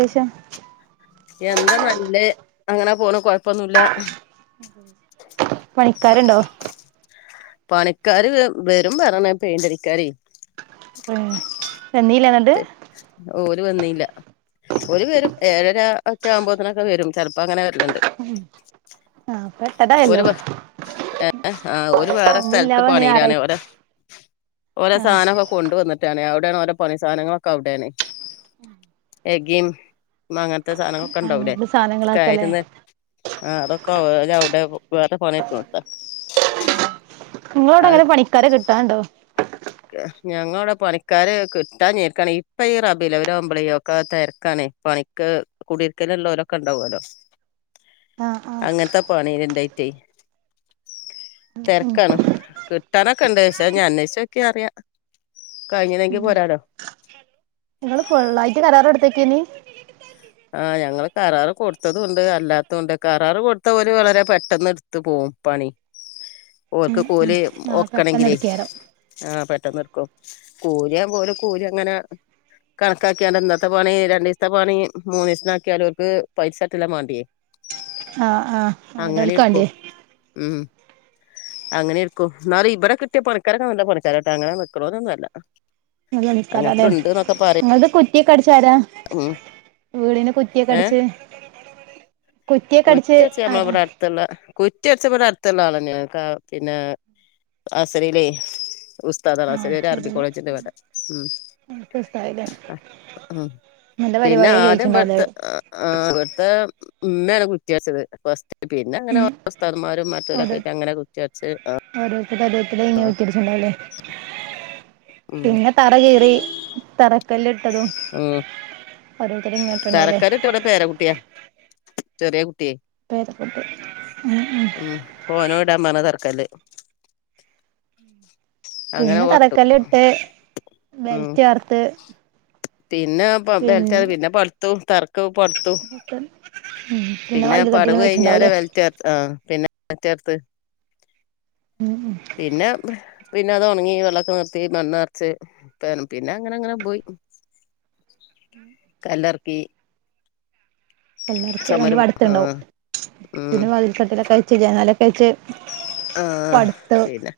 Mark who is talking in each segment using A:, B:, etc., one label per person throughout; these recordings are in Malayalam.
A: ശേഷം
B: എന്താ നല്ലേ അങ്ങനെ പോണ് കൊഴപ്പൊന്നൂല്ല.
A: പണിക്കാര്ണ്ടോ?
B: [inaudible] പണിക്കാര് വെ വെരും പറിണ്‌ പേയിന്റടിക്കാര്
A: ഉം വന്നീലേ.
B: തെ ഓല് വന്നീല്ല. ഓര് വെരും ഏഴര ഒക്കെ ആവുമ്പോത്തി നൊക്കെ വരും ചെലപ്പോ അങ്ങനെ വരല്ണ്ട്.
A: ഉം ആഹ് പെട്ടതായല്ലോ.
B: ഏ ആഹ് ഓല് വെറെസ്ഥലത്ത്
A: ഇന്നില്ലാവ
B: പണിയിലാണ്
A: ഞായറായി
B: ഓരെ ഓരോ
A: ആ
B: സാധനം ഒ കൊണ്ടുവന്നിട്ടാണ് അവിടെണ് ഓന്റെ പണിസാധനങ്ങളൊക്കെ അവിടെണ് എകിം മ്മ അങ്ങത്തെ സാധനങ്ങളൊക്കെ ഉണ്ടവുലേ
A: അങ്ങണ്ട് സാധനങ്ങളൊക്കെല്ലേ
B: കയര്ന്ന് ആഹ് തൊക്കെ ഒരാ ഔടെ വേറെ പണിട്ക്നോട്ത
A: ഇങ്ങളെ അവടെ ഇങ്ങനെ പണിക്കാരെകിട്ടാണ്ടോ
B: ഞങ്ങളടെ പണിക്കാര് കിട്ടാ ഞെരിക്കാണ് ഇപ്പ ഈ റബിലവ്വൽ ആവുമ്പലേയ് ഒക്കെ തെരക്കാണേയ് പണിക്ക് കുടിർകല് ഇള്ളോർ ഒക്കെ ഇണ്ടാവല്ലോ
A: ആ ആ
B: അങ്ങത്തെ പണീലിണ്ടായിറ്റേ തെരക്കാണ് കിട്ടാനൊക്കെ ഉണ്ട് പക്ഷെ ഞ്ഞി അന്വേഷിച്ച ഒക്കെ അറിയ കഴിഞ്ഞതെങ്കിൽ പോരാലോ
A: നിങ്ങള് ഫുള്ളായിട്ട് കരാറെടുത്തേക്കേ നിം
B: ആഹ് ഞങ്ങള്ൾ കരാറ് കൊടുത്തതുംണ്ട് അല്ലാത്തണ്ട് കരാറ് കൊടുത്ത ഓല്‌ വളരെ പെട്ടെന്ന് ത്ത്പോവുംപണിഓൽക്ക്കൂലി
A: ആ പെട്ടെന്ന്
B: ഒക്കണെങ്കിലേ
A: എടുക്കാരം
B: ആഹപെട്ടെന്ന്നിർക്കും കൂലിആവുമ്പോഓരെകൂലിഅങ്ങനെ കണക്കാക്കിയാണ്ട് ഇന്നത്തെപണി രണ്ടീസത്തെ പണി മൂന്നീസ്ന് ആക്കിയലോർക്ക് പൈസട്ടല്ലാംമാണ്ടിയേ
A: ആഹ് ആഹ് [unintelligible] ക്കാണ്ടേ
B: ഉം അങ്ങനെയിരിക്കും ന്നാലെ ഇബടെ കിട്ടിയ പണിക്കാരൊക്കെ നല്ല പണിക്കാരോട്ടാ അങ്ങനെ നിക്ക്ണോരോന്നു അല്ല
A: വിളിച്ചാരല്ലേ ഇങ്ങളത് കു കുറ്റിയൊക്കെ അടിച്ച ആരാ
B: ഉം
A: വീടിന് കുറ്റിയൊക്കെ
B: ഏഹ്
A: അടിച്ചെ? കുറ്റിയെക്കടിച്ച് ആരാ?
B: കുറ്റി അടച്ചപ്പോല അടുത്തല്ല ആളന്നെട്ട പിന്നെ അസരില്ലേ ഉസ്താദ്
A: ആ
B: [unintelligible] ചെറിയ അർബി
A: അടുത്തതില്
B: കോളേജിണ്ട് ഇവടെ ഉം
A: അടുത്ത സ്ഥലം
B: ഉം
A: നല്ല
B: പിന്നെ
A: പരിപാടിയൊക്കെ
B: ആദ്യം
A: കഴിച്ചിണ്ടാവല്ലേ
B: ബെട്ത്ത ആഹ് ആഹ് ബെഡ്ത്തെ ഉമ്മെണ് കുറ്റിഅട്ച്ചത് ഫസ്റ്റ് പിന്നെ അങ്ങനെ
A: ഉം
B: ഉസ്താദുമാരും മറ്റോലൊ ഒക്കെ ആയിട്ട് അങ്ങനെ കുറ്റി അടിച്ച് അ
A: ഓരോരോരുത്തര് [unintelligible]
B: ഉം
A: പിന്നെ തറകീറി തറക്കല്ല് ഇട്ടതും
B: ഓഹ്
A: ഓരോരുത്തര് ഇങ്ങോട്ടുണ്ടാവുല്ലേ
B: തരക്കര് വിട പേരകുട്ട്യാ ചെറെ കുട്ടിയേ
A: പേത കൊട്ട ഉ
B: ഉ ഓനോ ഇടാൻ പറഞ്ഞ തറക്കല്ല അങ്ങനെ
A: പിന്നെ
B: ഓട്ടു
A: തറക്കല്ല്ട്ട്
B: ഉം
A: വെൽറ്റ്‌ വാർത്ത്
B: പിന്നെ [unintelligible] വലത്ത
A: പിന്നെ
B: പിന്നെപട്ത്തു തറക്ക് പട്ത്തു
A: പ്പം പിന്നെ വതില്കട്ടില വെച്ചിണ്ടാവുല്ലെ
B: റ്റ ആഹ് പിന്നെ [unintelligible] പിന്നെ പിന്നെ അത് ഒണങ്ങി വെള്ളൊക്കെ നിർത്തി മണ്ണർച്ച് പിന്നെ അങ്ങനെ അങ്ങനെ പോയി.
A: [inaudible]
B: കല്ലർക്കി
A: എല്ലാടത്തും
B: ചുമര്
A: അതോണ്ട്
B: ആ
A: ഇപ്പ അടുത്ത് ണ്ടാവും
B: ഉം
A: പിന്നെവതിൽ കട്ടിലഒക്കെ വെച്ച് ജനലൊക്കെ വെച്ച്
B: ആ
A: പടുത്ത്
B: പിന്നെ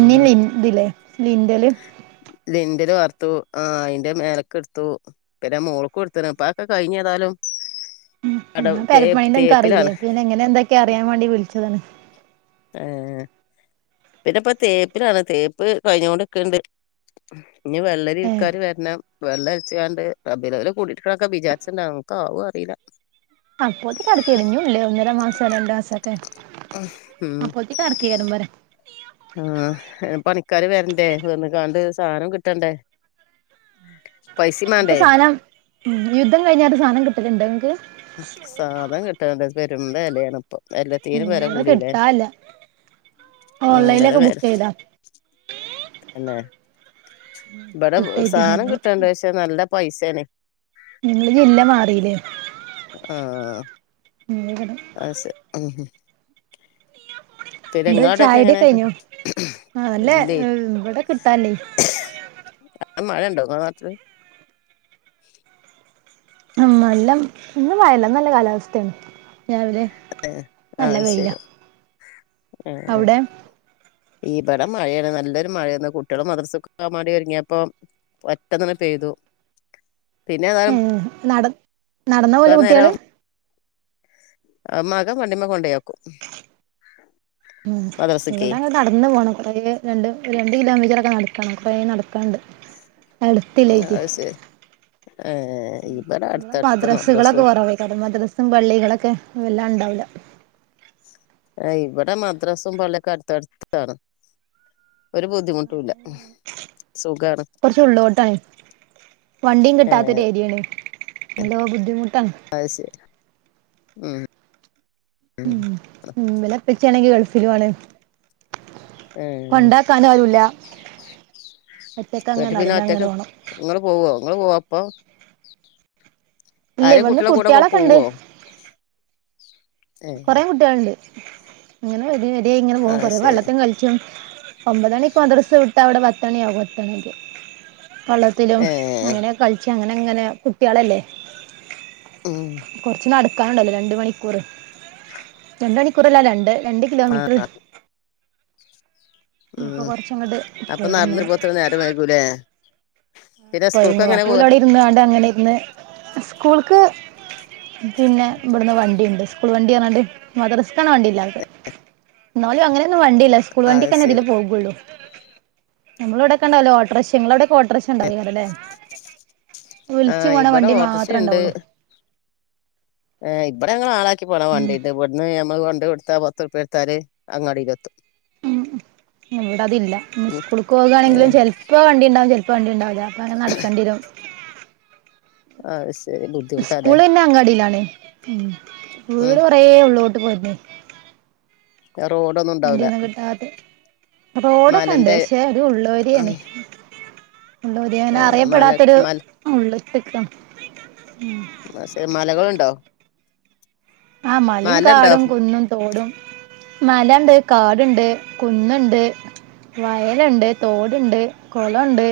B: ഉം
A: ഇതില്ലെ ലിന്റല്
B: ലിന്റൽ വാർത്തു ആ അയിന്റെ മേലക്ക് എടുത്തു പിന്നെ മോൾക്കും എട്ത്ത്ണ് ഇപ്പൊ അഒക്കെ കഴിഞ്ഞ് ഏതായാലും.
A: ഞൻ പെരപ്പണീന്റെ ഇൻക്ക്അറില്ലേ പിന്നെഎങ്ങെനെന്തൊക്കെഅറിയാൻ വേണ്ടിവിളിച്ചതാണ്
B: ഏഹ് പിന്നെഇപ്പതേപ്പിലാണ്തേപ്പ് കഴിഞ്ഞോണ്ട്ക്കണ്ട് ഇഞ്ഞി വെള്ളരി
A: ഏഹ്
B: വിക്കാന് വരണം വെള്ള അടിച്ച് കാണ്ട് റബി അവല് കൂടിയിരിക്കെണം ഒക്കെ വിചാരിച്ചിണ്ട് ആവോ ഒക്കെ ആവോ അറിയില്ല
A: അപ്പോത്തി [unintelligible] ഞ്ഞുല്ലേ ഒന്നര മാസം രണ്ട്മാസഒക്കെ അപ്പോത്തി തണ്കൈരം പറ
B: ആഹ പണിക്കാര് വരണ്ടേ വന്ന് കാണ്ട് സാധനം കിട്ടണ്ടേ പൈസിം
A: ഇപ്പം
B: മാണ്ടേ
A: സാനം ഉം യുദ്ധം കഴിഞ്ഞാട്ട് സാധനം കിട്ടൽണ്ടോ ഇങ്ങൾക്ക്
B: സാധനം കിട്ടേണ്ട പെരും വെലേണ് ഇപ്പൊ?
A: ഉം ഇവിടെ
B: എല്ലത്തീനുംവെലകൂടിലേ
A: കിട്ടാല്ല
B: ആ വെല
A: ഓൺലൈനിലൊക്കെ ബുക്ക് ചെയ്താ
B: [unintelligible] ന്നെ ഇബട
A: കിട്ടായിട്ടില്ല
B: സാനം
A: ഞങ്ങള്
B: കിട്ടാണ്ട് പഷേ നല്ല പൈസേണ്
A: ഇങ്ങള് ജില്ല മാറീല്ലേ
B: ആഹ്
A: ഇഞ്ഞ് [unintelligible]
B: ആ ശെ ഉ പിന്നെ ഇങ്ങളെ അവടൊക്കെ എങ്ങനെ
A: ചായുടിയൊക്കെ കഴിഞ്ഞോ ആഹ് നല്ല
B: ഇല്ലേ
A: ഇവിടെ കിട്ടാല്ലേ
B: ആ മഴ ഇണ്ടോ ഇങ്ങളെ നാട്ടില്
A: ഉ നല്ലംഇന്ന് മയല്ല ഇന്ന്നല്ല കാലാവസ്തെണ് രാവിലെ
B: ആഹ്
A: നല്ലവെയില
B: ശരി
A: അവ്ടെ
B: ഇബടെ മഴയാണ് നല്ലൊരു മഴയന്ന് കുട്ടികളും മദർസുക് പോകാൻ വേണ്ടി ഒരുങ്ങിയപ്പൊ ഒറ്റന്നണെ [unintelligible] പെയ്തുപിന്നെ [unintelligible]
A: ഏഹ് നട നടന്നാ പോവല്
B: വനേരം
A: കുട്ടികള്
B: മകം വണ്ടിമ്മെ കൊണ്ടോയാക്കും
A: ഉ ഇവിടെ അങ്ങ് കടന്നു പോണം കുറേ രണ്ട് ഒരു രണ്ട് കിലോമീറ്ററൊക്കെ നടക്കണം കുറേ നടക്കാണ്ട്. അടുത്തില്ലൈറ്റെ
B: അത് ശരി ഏഹ് ഇവിടെ
A: ന്ന്
B: അടുത്തടുത്ത്
A: ബദ്രസ്കള ഒക്കെ
B: മദ്രസും
A: കൊറവെകാരം വദ്രസ് തും ബള്ളികളൊക്കെവല്ലാം ഇണ്ടാവൂല
B: ആ ഇവിടെ മദ്രസും പള്ളി ഒക്കെ അട്ത്തട്ത്താണ്. ഒരു ബുദ്ധിമുട്ടും ഇല്ല സുഖാണ്
A: കുറച്ച് ഉള്ളോട്ടാണ് വണ്ടിയും
B: ഏഹ്
A: കിട്ടാത്ത ഒരു ഏരിയാണ് നല്ലോ ബുദ്ധിമുട്ടാണ്.
B: ആഹ്സെരി ഉം ഉം
A: ഉം ഇവലെ ഇപ്പിച്ചി ആണെങ്കിൽ ഗൾഫിലു ആണ്.
B: ഏഹ്
A: കൊണ്ടാക്കാനാരുല്ല
B: എന്നട്ട് പിന്നെ ഒറ്റക്ക് ഇങ്ങള് പോവോ ഇങ്ങള് പോവോ ഒപ്പം
A: ഇല്ലേ ഇവന്ന്
B: കുട്ടികളെ കൂടെ കൊ-
A: കുട്ട്യോളൊക്കെണ്ട്
B: പോവോ ഏഹ്
A: കെറെ കുട്ട്യാളുണ്ട് അങ്ങനെവരി വരി ആയിങ്ങനെ പോകും
B: അത്
A: കൊറേ
B: ശരി
A: വെള്ളത്തികളി [unintelligible] ഒമ്പത് മണിക്ക് മദ്രസ് വിട്ട ഇവടെ പത്ത്മണിയ ആകും എത്തണങ്കി വള്ളത്തിലും
B: ഏഹ്
A: അങ്ങനെ കളിച്ച അങ്ങനെ അങ്ങനെ കുട്ട്യാളല്ലേ?
B: ആ
A: കൊറച്ച് നടക്കാനുണ്ടല്ലോ രണ്ട് മണിക്കൂർ രണ്ട് മണിക്കൂറല്ല രണ്ട് രണ്ട് കിലോമീറ്റർ
B: ആഹാ
A: അപ്പൊ
B: ഉം
A: കൊറച്ചങ്ങോട്ട്
B: അപ്പൊ നടന്ന്
A: പോയിരുന്നു
B: വരുമ്പോത്തിന്‌ നേരം വെയ്കൂലേ?
A: കൊഴങ്ങും അപ്പോല് അവിടെ ഇരുന്ന് ങ്ങാണ്ട് ങ്ങനെ ഇർന്ന് സ്കൂൾക്ക് പിന്നെ ഇവിടുന്ന് വണ്ടിണ്ട് സ്കൂൾ വണ്ടിപറഞ്ഞാണ്ട് മദ്റസ്ക്കാണ് വണ്ടില്ലാത് ന്നാലും അങ്ങനെയൊന്നും വണ്ടില്ല സ്കൂൾ
B: അത്
A: വണ്ടിക്ക്ന്നെ ഇതിലെ
B: ശരി
A: പോവുള്ളൂ. നമ്മളവിടഒക്കെണ്ടല്ലോ ഓട്ടോർഷ്യ ഇങ്ങളഅവിടെക്കെ ഓട്ടോർഷ്യ ഇണ്ടാവുക്കാരംല്ലേ വിളിച്ചു പോണ വണ്ടി മാത്രേ ഉണ്ടാവുള്ളൂ
B: ഏ ഇവിടെ ഞങ്ങെ ആളാക്കി പോണാൻ വേണ്ടിട്ട് ഇന്ന് ഞമ്മൾ കൊണ്ടയ് കൊടുത്താ പത്ത്റുപ്പ്യകൊടുത്താല് അങ്ങാടി ലെത്തും.
A: ഉ ഇവിട അതില്ല
B: ഉം
A: സ്കൂൾക്ക്
B: ഏഹ്
A: പോകാണെങ്കിലും ചെൽ - - ഇപ്പോ വണ്ടി ണ്ടാവും ചിലപ്പോവണ്ടി ണ്ടാവില്ല അപ്പ അങ്ങന നടക്കണ്ടേരും
B: അയ് ശരി ബുദ്ധിമുട്ടാല്ലേ
A: സ്കൂൾ പിന്നെ അങ്ങാടിയിലാണ്
B: ഉം
A: വീട് കൊറേ ഉള്ളോലോട്ട് പോയി
B: ആറോഡൊന്നും
A: വണ്ടി ഒന്നും കിട്ടാത്ത റോഡൊക്കെ ഉണ്ട്
B: മലന്റെ
A: പക്ഷെ ഒരു ഉള്ളോരിയാണ് ഉള്ളരിയങ്ങനെ
B: ഏഹ് മല
A: അറിയപ്പെടാത്തൊരു
B: മല
A: ഉള്ള്ക്ക് നിക്കാണ്
B: അസേ മലകളുണ്ടോ
A: ആ മലിം
B: മലണ്ടോ
A: കാടും കുന്നും തോടും മലണ്ട് കാട്ണ്ട് കുന്ന്ണ്ട് വയലെണ്ട് തോടിണ്ട് കൊളെണ്ട്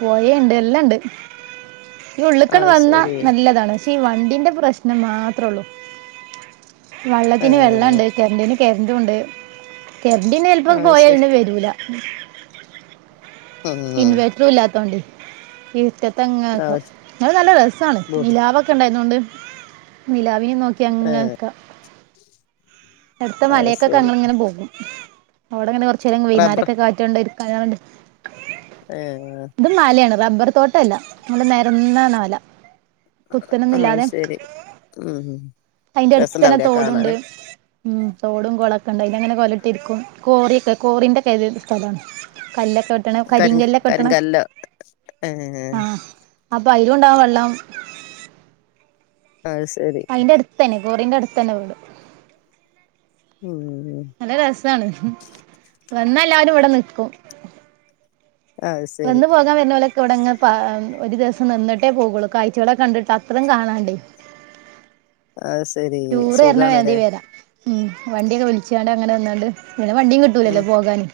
A: പോയ ഉണ്ട് എല്ലാംണ്ട് ഈ ഉള്ളുക്കണ്
B: അത്
A: വന്നാ
B: ശരി
A: നല്ലതാണ് പക്ഷെ ഈ വണ്ടീന്റെ പ്രശ്നം മാത്രോള്ളു വെള്ളത്തിന്
B: ഏഹ്
A: വെള്ളണ്ട് കിരണ്ടിന് കിരണ്ട ഉണ്ട് കിരണ്ടിന്ന് ചിലപ്പോ
B: അത് ശരി
A: പോയാലന്ന് വരൂല [inaudible]
B: ഉം
A: ഇൻവേർട്ടറും ഇല്ലാത്തോണ്ട് ഇ തെങ്ങക്കെ അത് നല്ല രസാണ് നിലാവൊക്കെ ഉണ്ടായിരുന്നോണ്ട് നിലാവിനെ നോ,, തെങ്ങൾക്ക്
B: [inaudible]
A: അടുത്ത
B: അത്
A: മലെക്കൊക്കെ
B: ശരി
A: ഞങ്ങളിങ്ങനെ പോകും അവിടെങ്ങനെ കൊറച്ചേരം
B: റബ്ബർ
A: വൈനെരൊക്കെ കാ റ്റണ്ട് ഇരിക്കാനാണ്ട്
B: ഏ
A: ഇതും മലയാണ് റബ്ബർ തോട്ടല്ല നല്ല നെരന്ന മല കുത്തനൊന്നും
B: ആഹ് ശരി ഉം
A: അതിന്റെ അടുത്ത് തന്നെ
B: രസണ്ടാവൂലേ
A: തോടുണ്ട്
B: കാണാന്
A: ഉം തോടും കൊളൊക്കെ ഉണ്ട് അതിലിങ്ങനെ കൊലട്ടിരിക്കും കോറിയൊക്കെ കോറിന്റെക്കെ സ്ഥലാണ് കല്ലൊക്കെ ഇട്ടണം
B: കരിങ്ക്
A: കരിങ്കല്ലൊക്കെ ഇട്ടണം
B: കരിങ്കല്ലോ ഏഹ്
A: ആഹ് അപ്പ അയിലും ഒണ്ടാവും വെള്ളം
B: അയ്സരി
A: തെനിക്കോററിന്റെ അടുത്ത് തന്നെ വീടു
B: ഉം
A: നല്ല രസാണ് വന്ന എല്ലാവരും ഇവിടെ നിക്കും
B: അത് ശരി
A: വന്ന് പോ നിക്കാൻ വരുന്നോലൊക്കെ ഇവിടെങ് ഒരു ദിവസം നിന്ന്ട്ടേ പോകുള്ളൂ കാഴ്ചകളെ കണ്ടിട്ട് അത്രം കാണാണ്ടേ
B: ആഹ് സ
A: ടൂറ് വരുന്ന വേയന്തിവര ഉം വണ്ടിയൊക്കെ വിളിച്ചാണ്ട് അങ്ങനെ വന്നാണ്ട് പിന്നെ വണ്ടിയും
B: ഉം
A: കിട്ടൂലല്ലോ പോകാന്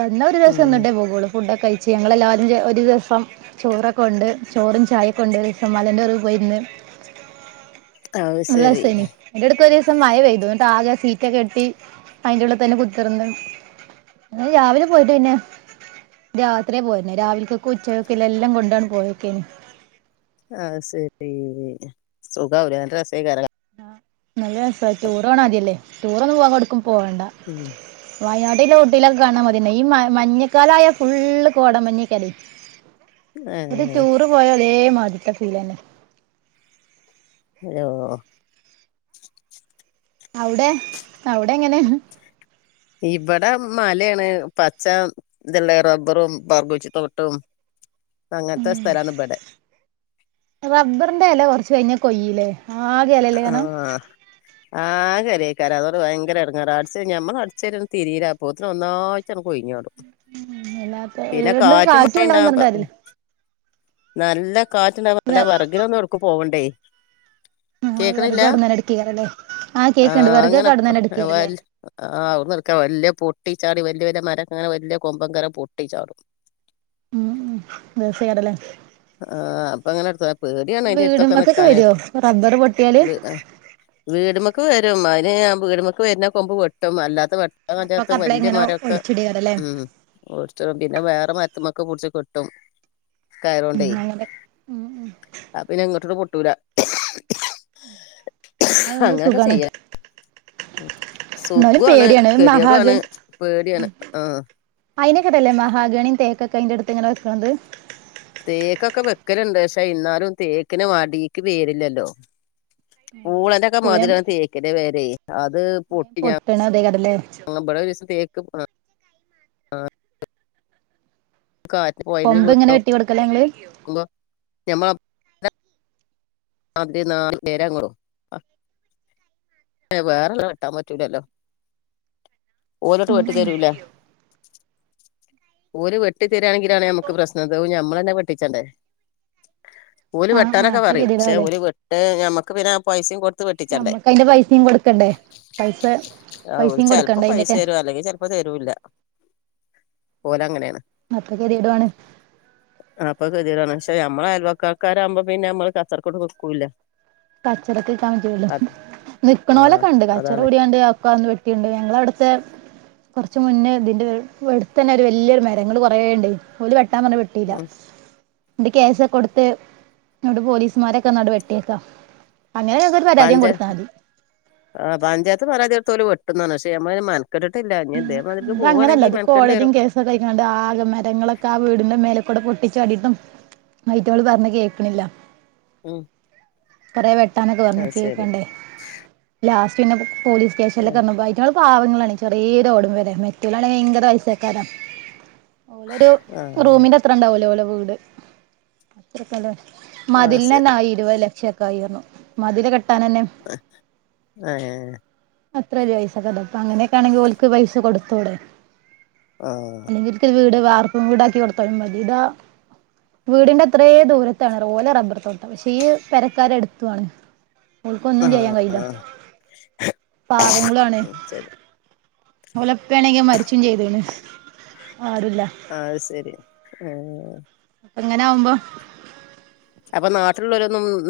A: വന്ന ഒരു ദിവസം
B: ഉം
A: നിന്ന്ട്ടെ പോകുള്ളൂ ഫുടൊക്കെ കഴി ച്ച് ഞങ്ങളെല്ലാരും ഒരു ദിവസം ചോറൊക്കെകോണ്ട് ചോറും ചായയൊക്കെ കൊണ്ട് ഒരു ദിവസം മലൻ്റെ നെറു പോയിരുന്ന്
B: അത് ശരി
A: നല്ലേസേയിനി അയിന്റെ അടുത്ത് ഒരീസം മഴ പെയ്തു എന്നിട്ട് ആകെ സീറ്റൊക്കെട്ടി അയിന്റുള്ള് തന്നെ കുത്തിർന്ന് ഞങ്ങൾ രാവിലെ പോയിട്ട് പിന്നെ രാത്രിേ പോയന്നെ രാവിലക്കൊക്കെ ഉച്ചയൊക്കെല്ല എല്ലാം കൊണ്ടാണ് പോയൊക്കെന്
B: അഹ് ശരി സുഖില്ല രസകര
A: നല്ല രസാ ടുർ പോണെമാതിരിയല്ലേ ടൂറോന്നും വേറെവ്‌ടുക്കും പോവണ്ട
B: ഉം
A: വയനാട്ടിലെ കുഊട്ടിലൊക്കെ കാണാൻ മതിന്നേ ഈ മ മഞ്ഞക്കാല ആയ ഫുള്ള് കോട മഞ്ഞിക്കാല
B: [inaudible]
A: ഒരു
B: ഏഹ്
A: റ്റുറ് പോയ അതേ മാതിക്കക്ക് ഉള്ളന്നെ
B: ഹലോ
A: അവുടെ അവുടെ എങ്ങനെയാ
B: ഇവടെ മലയാണ് പച്ച ഇത്ള്ളെ റബ്ബറും ബർഗോച്ചി തോട്ടവും അങ്ങനത്തെ സ്ഥലാണ് ഇബടെ
A: റബ്ബറിന്റെ ഇല കുറച്ച് കഴിഞ്ഞ കൊയയിലേ ആകെ അല
B: ആഹ ആകേലെയ്ക്കാരം അതോണ്ട് ഭയങ്കര ഇടങ്ങാറ അടിച്ച് കഴിഞ്ഞ ഞമ്മൾ അടിച്ച് കയിഞ്ഞ് തിരീല പോത്തിന് ഒന്നായി ച്ചടു കൊഴിഞ്ഞോടും
A: വല്ലാത്ത
B: പിന്നെ
A: വീണ്ട്
B: കാറ്റും മഴ ഇണ്ടാ
A: ഉണ്ടാവും പറഞ്ഞിട്ട് കാര്യല്ല
B: നല്ല കാറ്റ്ണ്ടാവുമ്പോ നല്ല വർകിനോന്നും എവ്ട്ക്കും പോവണ്ടേ
A: ആ
B: കേക്കണില്ല
A: വിറക് അവിടുന്നന്നെ എടുക്കേക്കാരല്ലേ ആ കേക്ക്ണ്ട്
B: ആഹ അങ്ങനെ
A: വിറകൊക്കെ അവിടുന്നന്നെ എടുക്കേക്കാരല്ലേ
B: ആ അവിടെന്ന്ട്ക്കാ വല്യ പൊട്ടി ചാടി വലിയ വലിയ മരക്കങ്ങനെ വലിയ കൊമ്പൻ കരം പൊട്ടി ചാടും
A: ഉം ഉ ദസടല്ലേ
B: ആ അപ്പൊ അങ്ങനെടുത്ത്പോയ പേടിയാണ് അതിന്റെ അടുത്തൊക്കെ നിക്കാ
A: വരു റബ്ബർ പൊട്ട
B: വീടമക്ക് വരും അതിന് ഞ വീടുമക്ക് വരുന്ന കൊമ്പ് വെട്ടും അല്ലാത്ത വെ
A: അപ്പൊക്കെ
B: അതിനകത്ത്
A: അപ്പളെ
B: വലിയ
A: ഇങ്ങനെ
B: മരൊക്കെ
A: ഒടിച്ചിടേക്കാരല്ലേ
B: ഉം ഒടിച്ചിടും പിന്നെ വേറെ മരത്തുമ്മക്ക് പിടിച്ച് കെട്ടും കയറോണ്ടേ
A: ഉം അങ്ങനെ ഉം ഉം
B: ആ പിന്നെ ഇങ്ങോട്ട് പൊട്ടൂല
A: അങ്ങനൊകുമ്പള് സുഖാണ്
B: ഉ
A: എന്നാലും
B: സുഖണ്
A: പേടിയാണ്
B: ഗദിയെടണ്
A: മഹാഗണി
B: പേടിയാണ് ആഹ്
A: അതിനെക്കട്ടല്ലേ മഹാഗണീം തേക്കക്ക അയ്ന്റെടുത്ത് ഇങ്ങന നിക്കണന്നത്
B: തേക്കൊക്കെ വെക്കലുണ്ട് പക്ഷെ എന്നാലും തേക്കിനന് വടി പേരില്ലല്ലോ
A: ആ
B: മാതിരി തേകിന്റെ വേരു അത് പൊട്ടി ഞാൻ
A: പൊട്ടണതേക്കാരല്ലേ
B: ഇബിടെ ഒരൂസം തെക്കു കാത്ത്
A: കൊമ്പ്
B: പോയോമ്മ
A: ഇങ്ങനെ വെട്ടി കൊടുക്കല ഞങ്ങള്
B: [inaudible] [inaudible] വേറെള്ളെ വെട്ടാൻ പറ്റൂലല്ലോ ഓര്
A: ഉം
B: തോറ്റ് തരൂല ഓര് വെ വെട്ടി തരിയാണെങ്കിലാണ് നമുക്ക് പ്രശ്നത് ഞമ്മൾ തന്നെ വെട്ടിച്ചണ്ടേഓള്
A: ആഹ് ആഹ്
B: വെട്ടാനൊക്കെ
A: അത്ര
B: പറയും
A: ഗതിടാവല്ലേ
B: വിട്ട് ഞമ്മക്ക് പിന്നെ ആ പൈസയും കൊ തു വെട്ടിച്ചണ്ടേ
A: ഞമ്മക്ക് അതിന്റെ പൈസയും കൊടുക്കണ്ടേ പൈസ പൈസയും
B: ചലപ്പോ
A: കൊടുക്കണ്ട
B: പൈസ
A: അതിന്റെയൊക്കെ
B: തരുും അല്ലെങ്കിൽ അപ്പൊ തരൂല്ല ഓലങ്ങനെയാണ്
A: അത്രക്കെറിടുണ്
B: അപ്പ കരിതിയതാണ് പക്ഷെ ഞമ്മള് അയൽവക്കക്കാരാകുമ്പൊ പിന്നെ നമ്മള് [unintelligible] വെക്കൂല്ല
A: കച്ചറക്ക്ക്കാൻ പറ്റുലല്ലോ
B: ആഹ്
A: നിക്കണോലൊക്കെണ്ട് കച്ചറ
B: അതാണ്
A: കൂടിയാണ്ട് അഒക്കെ ഒന്ന് വെ ട്ടിണ്ട് ഞങ്ങളവിടുത്തെ കുറച്ച് മുന്നേ ഇതിന്റെ അടുത്ത് തന്നെ ഒരു വലിയൊരു മരങ്ങള് കുറേഉണ്ട്ഓരു വെട്ടാ പറ വെട്ട വെട്ടീല
B: ഉം
A: നട്ട് കേസൊക്കെ കൊടുത്ത് ന്നട്ട് പോലീസ്മാരൊക്കെ വന്നാട്ട് വെട്ടിയേക്ക അങ്ങനാണെ അതൊരു [unintelligible]
B: പഞ്ചായത്ത് ആ പഞ്ചായത്ത് പരാതിടത്തു തോല വെട്ടുന്നപറഞ്ഞു പക്ഷെ ഞ മാന കെട്ടിട്ടില്ല നി ഇതേമാതിരിക്ക് പോകവാണെങ്കി മെനക്കെടേണ്ടി വരും
A: പ്പത്തായിക്ക്ണ് ണ്ട് ആകെ മരങ്ങളൊക്കെ ആ വീടിന്റെ മേലെക്കൂടെ പൊട്ടിച്ചാടിയിട്ടും മൈറ്റമ്മൾ പറഞ്ഞ കേൾക്കണില്ല
B: ഉം
A: കറേ വെട്ടാനൊക്കെ വന്ന്
B: അത് ശരി
A: കേക്കണ്ടെ ലാസ്റ്റ് പിന്നെ പോലീസ് സ്റ്റേഷനിലൊക്കെ
B: ആഹ്
A: [unintelligible] മെറ്റൾ പാവങ്ങളാണ് ചെറിയ ഓരോട്മ്പരാ മെറ്റലാണ് ഭയങ്കര ആവശ്യക്കാരെ ഓലരു
B: ആഹ്
A: റൂമിന്റെ എത്ര ഇണ്ടാവലോ ഓലോ വീട് അത്ര കല
B: ആഹ്
A: മതിലിന
B: ശരി
A: തന്നെആയി ഇരുപത് ലക്ഷം ഒക്കെ ആയിരുന്നു മതില് കെട്ടാൻ തന്നെ
B: ആഹ്
A: അത്ര ഒരു പയസ അപ്പ അങ്ങനെയൊക്കാണെങ്കി ഓല്ക്ക് പൈസ കൊടുത്തൂടെ
B: ആഹ്
A: ന്നട്ട് വീട് വർപ്പും വീടാക്കി കൊടുത്തലും മതി ഇതാ വീടിന്റെ എത്രെ ദൂര, തരുപോലെ റബ്ബർ തോട്ടം പക്ഷെ ഈ പെരക്കാരെ എടുത്തുണ് ഓൽക്ക് ഒന്നും ചെയ്യാൻ കയില്ല പാവങ്ങളുആണ്
B: ശരി
A: ഒലെപ്പേണെങ്കെ മരിച്ചും ചെയ്ത്ക്ക്ണ് ആരുമില്ല
B: അത് ശരി. ആഹ് അഹ്‌
A: പ്പങ്ങനെ ആവുമ്പോ
B: അപ്പൊ നാട്ടിലുള്ളോരൊന്നും